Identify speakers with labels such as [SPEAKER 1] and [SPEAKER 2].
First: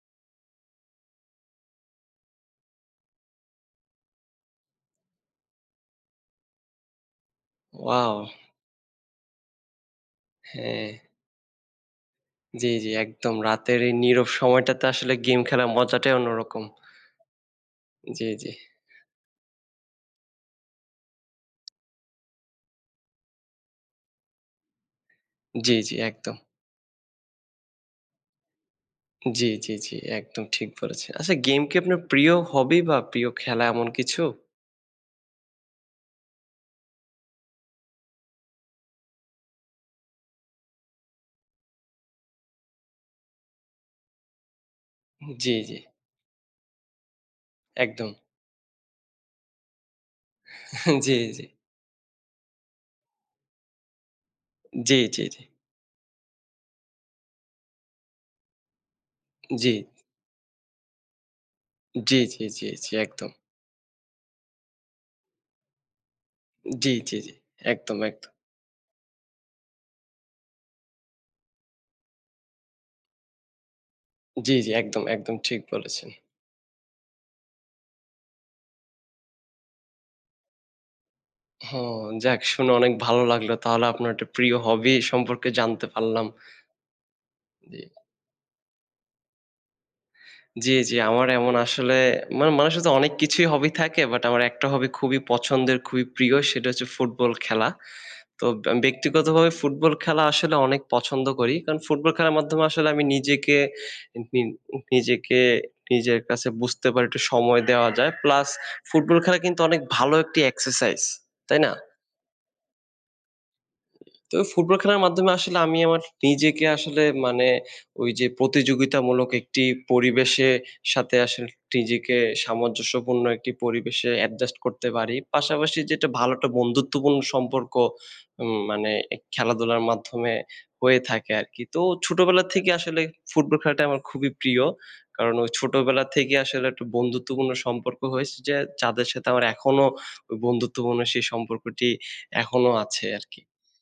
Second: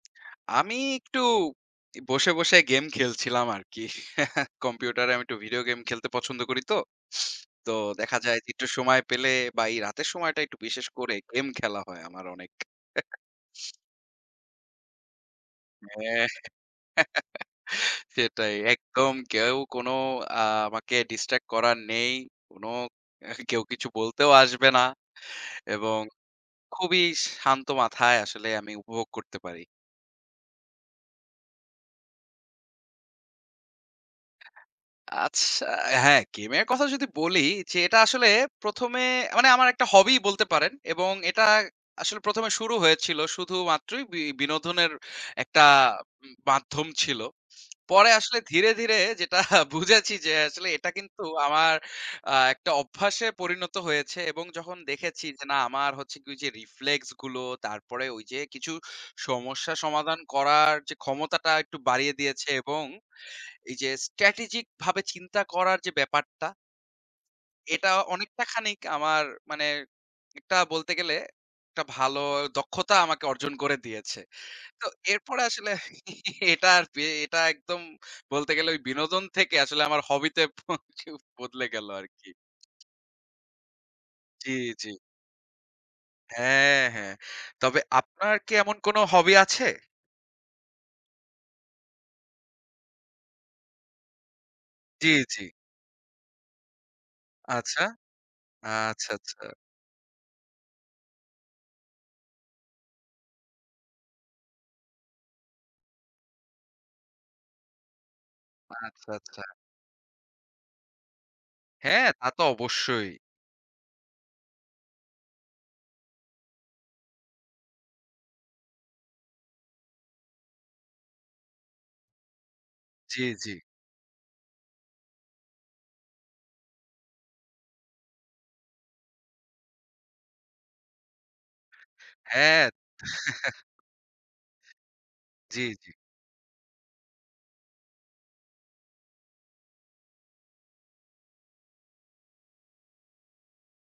[SPEAKER 1] আমি একটু, এই বসে, বসে গেম খেলছিলাম আরকি। কম্পিউটারে আমি একটু ভিডিও গেম খেলতে পছন্দ করিতো। তো
[SPEAKER 2] ওয়াও!
[SPEAKER 1] দেখা যায় যে একটু সময় পেলে বা এই রাতের সময়টা একটু বিশেষ
[SPEAKER 2] হ্যাঁ।
[SPEAKER 1] করে গেম খেলা হয় আমার অনেক।
[SPEAKER 2] জি, জি, একদম। রাতের এই নীরব সময়টাতে আসলে গেম খেলার
[SPEAKER 1] হ্যাঁ।
[SPEAKER 2] মজাটাই অন্যরকম। জি, জি।
[SPEAKER 1] সেটাই! একদম। কেউ কোনো আ আমাকে ডিস্ট্র্যাক্ট করার নেই। কোনো এহ কেউ কিছু বলতেও আসবে না
[SPEAKER 2] জি, জি,
[SPEAKER 1] এবং
[SPEAKER 2] একদম।
[SPEAKER 1] খুবই শান্ত মাথায় আসলে আমি উপভোগ করতে
[SPEAKER 2] জি,
[SPEAKER 1] পারি।
[SPEAKER 2] জি, জি, একদম, ঠিক বলেছেন। আচ্ছা, গেম কি আপনার প্রিয় হবি বা প্রিয় খেলা এমন কিছু?
[SPEAKER 1] আচ্ছা হ্যাঁ, গেমের কথা যদি বলি যে এটা আসলে প্রথমে মানে আমার একটা হবিই বলতে পারেন এবং এটা আসলে প্রথমে শুরু হয়েছিল শুধুমাত্রই বি বিনোদনের
[SPEAKER 2] হুম, জি,
[SPEAKER 1] একটা
[SPEAKER 2] জি।
[SPEAKER 1] উম মাধ্যম ছিল।
[SPEAKER 2] একদম।
[SPEAKER 1] পরে আসলে ধীরে, ধীরে যেটা বুঝেছি যে আসলে এটা
[SPEAKER 2] জি,
[SPEAKER 1] কিন্তু
[SPEAKER 2] জি।
[SPEAKER 1] আমার আ একটা অভ্যাসে পরিণত হয়েছে এবং যখন
[SPEAKER 2] জি, জি,
[SPEAKER 1] দেখেছি
[SPEAKER 2] জি।
[SPEAKER 1] যে না আমার হচ্ছে কি যে রিফ্লেক্স গুলো, তারপরে ওইযে কিছু
[SPEAKER 2] জি।
[SPEAKER 1] সমস্যা সমাধান করার যে ক্ষমতাটা একটু বাড়িয়ে
[SPEAKER 2] জি, জি,
[SPEAKER 1] দিয়েছে
[SPEAKER 2] জি,
[SPEAKER 1] এবং
[SPEAKER 2] জি, একদম।
[SPEAKER 1] এই যে স্ট্র্যাটেজিক ভাবে চিন্তা করার যে ব্যাপারটা
[SPEAKER 2] জি, জি, জি,
[SPEAKER 1] এটা
[SPEAKER 2] একদম, একদম।
[SPEAKER 1] অনেকটা খানিক আমার মানে, একটা বলতে গেলে, একটা ভালো দক্ষতা আমাকে অর্জন করে দিয়েছে।
[SPEAKER 2] জি, জি,
[SPEAKER 1] তো
[SPEAKER 2] একদম, একদম
[SPEAKER 1] এরপরে
[SPEAKER 2] ঠিক
[SPEAKER 1] আসলে
[SPEAKER 2] বলেছেন।
[SPEAKER 1] এটা আর বে এটা একদম বলতে গেলে ওই বিনোদন থেকে আসলে আমার হবিতে [unintelligible] বদলে গেল
[SPEAKER 2] হুম
[SPEAKER 1] আরকি!
[SPEAKER 2] যাক, শুনে অনেক ভালো লাগলো। তাহলে আপনার একটা
[SPEAKER 1] জি,
[SPEAKER 2] প্রিয়
[SPEAKER 1] জি।
[SPEAKER 2] হবি সম্পর্কে জানতে পারলাম।
[SPEAKER 1] অ্যা হ্যাঁ। তবে
[SPEAKER 2] জি।
[SPEAKER 1] আপনার কি এমন কোনো হবি আছে?
[SPEAKER 2] জি, জি, আমার এমন আসলে, মা মানুষের যে অনেক কিছুই হবি থাকে, বাট আমার একটা হবি
[SPEAKER 1] জি,
[SPEAKER 2] খুবই
[SPEAKER 1] জি।
[SPEAKER 2] পছন্দের, খুবই প্রিয় সেটা হচ্ছে ফুটবল খেলা।
[SPEAKER 1] আচ্ছা।
[SPEAKER 2] তো ব্য
[SPEAKER 1] আচ্ছা, আচ্ছা।
[SPEAKER 2] ব্যক্তিগতভাবে ফুটবল খেলা আসলে অনেক পছন্দ করি। কারণ ফুটবল খেলার মাধ্যমে আসলে আমি নিজেকে [unintelligible] নিজেকে, নিজের কাছে বুঝতে পারি, একটু সময় দেওয়া যায়। প্লাস
[SPEAKER 1] আচ্ছা,
[SPEAKER 2] ফুটবল খেলা
[SPEAKER 1] আচ্ছা।
[SPEAKER 2] কিন্তু অনেক ভালো একটি এক্সারসাইজ। তাই না?
[SPEAKER 1] হ্যাঁ, তাতো অবশ্যই।
[SPEAKER 2] তো ফুটবল খেলার মাধ্যমে আসলে আমি আমার নিজেকে আসলে মানে ওইযে প্রতিযোগিতামূলক একটি পরিবেশে সাথে আসলে টিজেকে
[SPEAKER 1] জি,
[SPEAKER 2] সামঞ্জস্যপূর্ণ একটি
[SPEAKER 1] জি।
[SPEAKER 2] পরিবেশে অ্যাডজাস্ট করতে পারি। পাশাপাশি যেটা ভালো একটা বন্ধুত্বপূর্ণ সম্পর্ক, উম মানে খেলাধুলার মাধ্যমে হয়ে থাকে আরকি। তো ছোটবেলা
[SPEAKER 1] হ্যাঁ।
[SPEAKER 2] থেকে আসলে ফুটবল খেলাটা আমার খুবই প্রিয়। কারণ ওই
[SPEAKER 1] জি, জি।
[SPEAKER 2] ছোটবেলা থেকেই আসলে একটা বন্ধুত্বপূর্ণ সম্পর্ক হয়েছে, যে যাদের সাথে আমার এখনো ওই বন্ধুত্বপূর্ণ সেই সম্পর্কটি, এখনো আছে আরকি।